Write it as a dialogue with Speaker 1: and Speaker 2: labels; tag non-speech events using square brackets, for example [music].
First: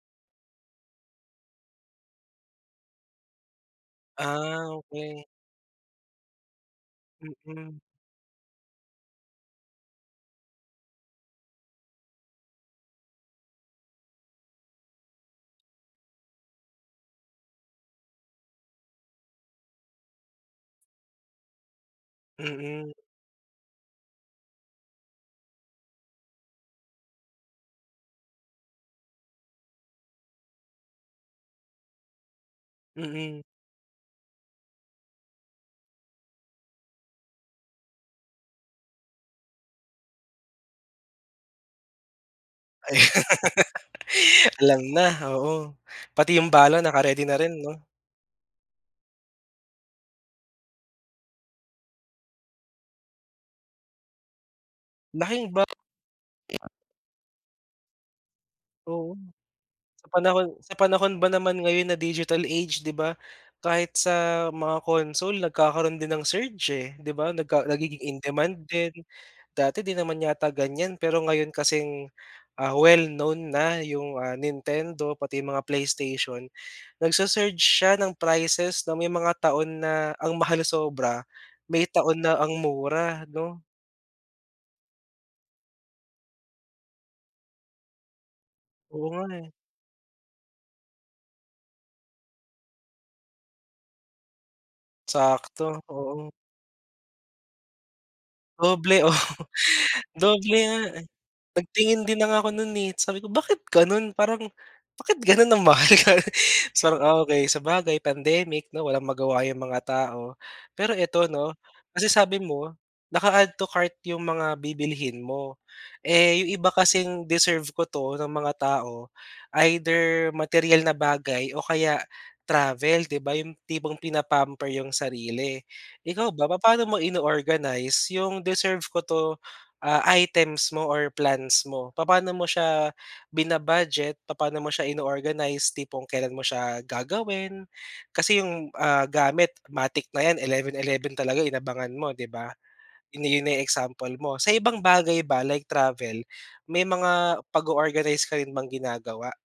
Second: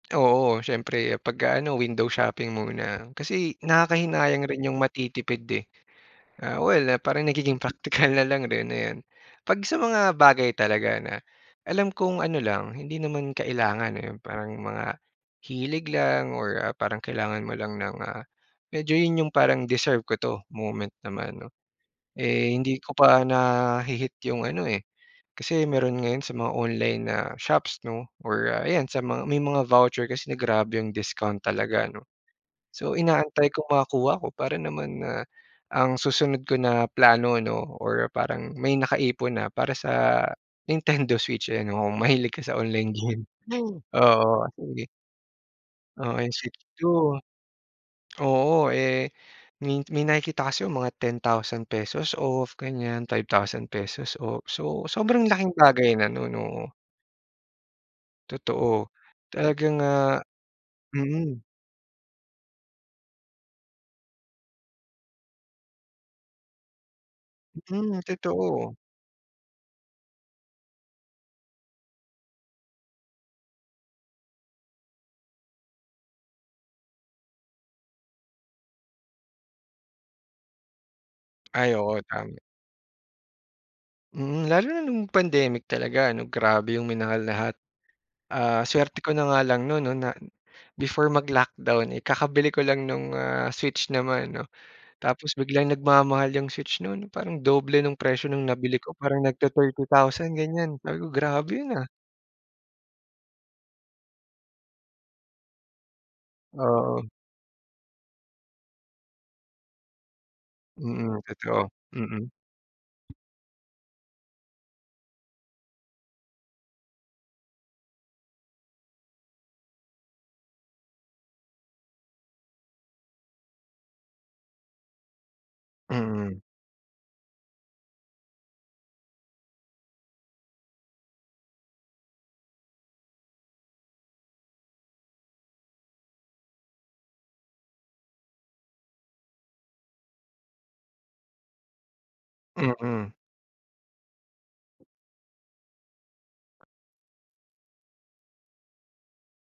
Speaker 1: Oo, siyempre pag, ah, ano window shopping muna, kasi nakakahinayang
Speaker 2: Ah,
Speaker 1: rin 'yong
Speaker 2: okay.
Speaker 1: matitipid, eh. Ah, well, ah, parang nagiging
Speaker 2: Mm.
Speaker 1: praktikal na lang rin, ayan. Pag sa mga bagay talaga na, alam kong ano lang hindi naman kailangan, eh, parang mga, hilig lang or, ah, parang kailangan mo lang ng, ah medyo 'yon 'yong parang deserve ko 'to, moment naman, 'no. Eh, hindi
Speaker 2: Mm.
Speaker 1: ko pa nahi-hit 'yong ano, eh kasi meron ngayon sa mga online na shops, 'no or, ah, ayan sa mga may mga voucher kasi na grabe 'yong discount talaga, 'no. So,
Speaker 2: Mm.
Speaker 1: inaantay kong makakuha ko para naman na, ang susunod ko na plano, 'no, or parang may nakaipon na para sa Nintendo Switch, eh, 'no. Kung mahilig kasi ako sa online
Speaker 2: Ay
Speaker 1: game.
Speaker 2: [laughs]
Speaker 1: Oo, 'yong
Speaker 2: Alam
Speaker 1: ga
Speaker 2: na, oo.
Speaker 1: Oo, 'yong
Speaker 2: Pati 'yong
Speaker 1: Switch
Speaker 2: bala
Speaker 1: 2.
Speaker 2: naka-ready na rin, 'no.
Speaker 1: Oo, eh, min may nakikita kasi ako mga ₱10,000 off, ganiyan, ₱5,000 off. So, sobrang
Speaker 2: Laking
Speaker 1: laking
Speaker 2: ba
Speaker 1: bagay na no'n, oo. Totoo.
Speaker 2: Oo.
Speaker 1: Talagang,
Speaker 2: Sa
Speaker 1: ah
Speaker 2: panahon sa panahon ba
Speaker 1: mm.
Speaker 2: naman ngayon na digital age, 'di ba, kahit sa mga console nagkakaroon din ng surge, eh, 'di ba, nagka nagiging
Speaker 1: Mm,
Speaker 2: in demand
Speaker 1: totoo.
Speaker 2: din. Dati 'di naman yata ganiyan, pero ngayon kasing, ah, well known na 'yong, ah, Nintendo pati 'yong mga PlayStation, nagsu-surge siya ng prices, 'no. May mga taon na ang mahal sobra,
Speaker 1: Ay
Speaker 2: may
Speaker 1: oo,
Speaker 2: taon na
Speaker 1: tama.
Speaker 2: ang mura, 'no.
Speaker 1: Hmm. Lalo na no'ng pandemic talaga, 'no, grabe 'yong minahal lahat. Ah, suwerte
Speaker 2: Oo
Speaker 1: ko na
Speaker 2: nga,
Speaker 1: nga
Speaker 2: eh.
Speaker 1: lang no'n, 'no, na before mag-lockdown, eh, kakabili ko lang no'ng, ah, Switch naman, 'no. Tapos biglang
Speaker 2: Sakto, oo.
Speaker 1: nagmamahal 'yong Switch no'n parang doble no'ng presyo no'ng nabili ko,
Speaker 2: Doble, oo,
Speaker 1: parang nagti-thirty thousand,
Speaker 2: doble
Speaker 1: ganiyan.
Speaker 2: nga,
Speaker 1: Sabi
Speaker 2: eh.
Speaker 1: ko, "Grabe 'yon, ah."
Speaker 2: Nagtingin din na nga ako no'n, eh, sabi ko, "Bakit gano'n, parang bakit gano'n ang mahal?" Ka 'tsang,
Speaker 1: Oo.
Speaker 2: okay, sabagay pandemic, 'no, walang magawa 'yong mga tao. Pero
Speaker 1: Mm,
Speaker 2: eto, 'no,
Speaker 1: totoo.
Speaker 2: kasi
Speaker 1: Mm.
Speaker 2: sabi mo, naka-add to cart 'yong mga bibilhin mo, eh, 'yong iba kasing deserve ko 'to ng mga tao, either materyal na bagay o kaya travel, 'di ba? 'Yong tipong pina-pamper 'yong sarili. Ikaw
Speaker 1: Mm.
Speaker 2: ba, papaano mo ino-organize 'yong deserve ko 'to, ah, items mo or plans mo? Papaano mo siya, bina-budget, papaano mo siya ino-organize, tipong kailan mo siya gagawin? Kasi 'yong, ah, gamit matic na 'yan 11-11 talaga, eh, inabangan mo, 'di ba,
Speaker 1: Mm.
Speaker 2: 'yon na 'yon na 'yong example mo. Sa ibang bagay ba, like travel may mga pag-o-organize ka rin bang ginagawa?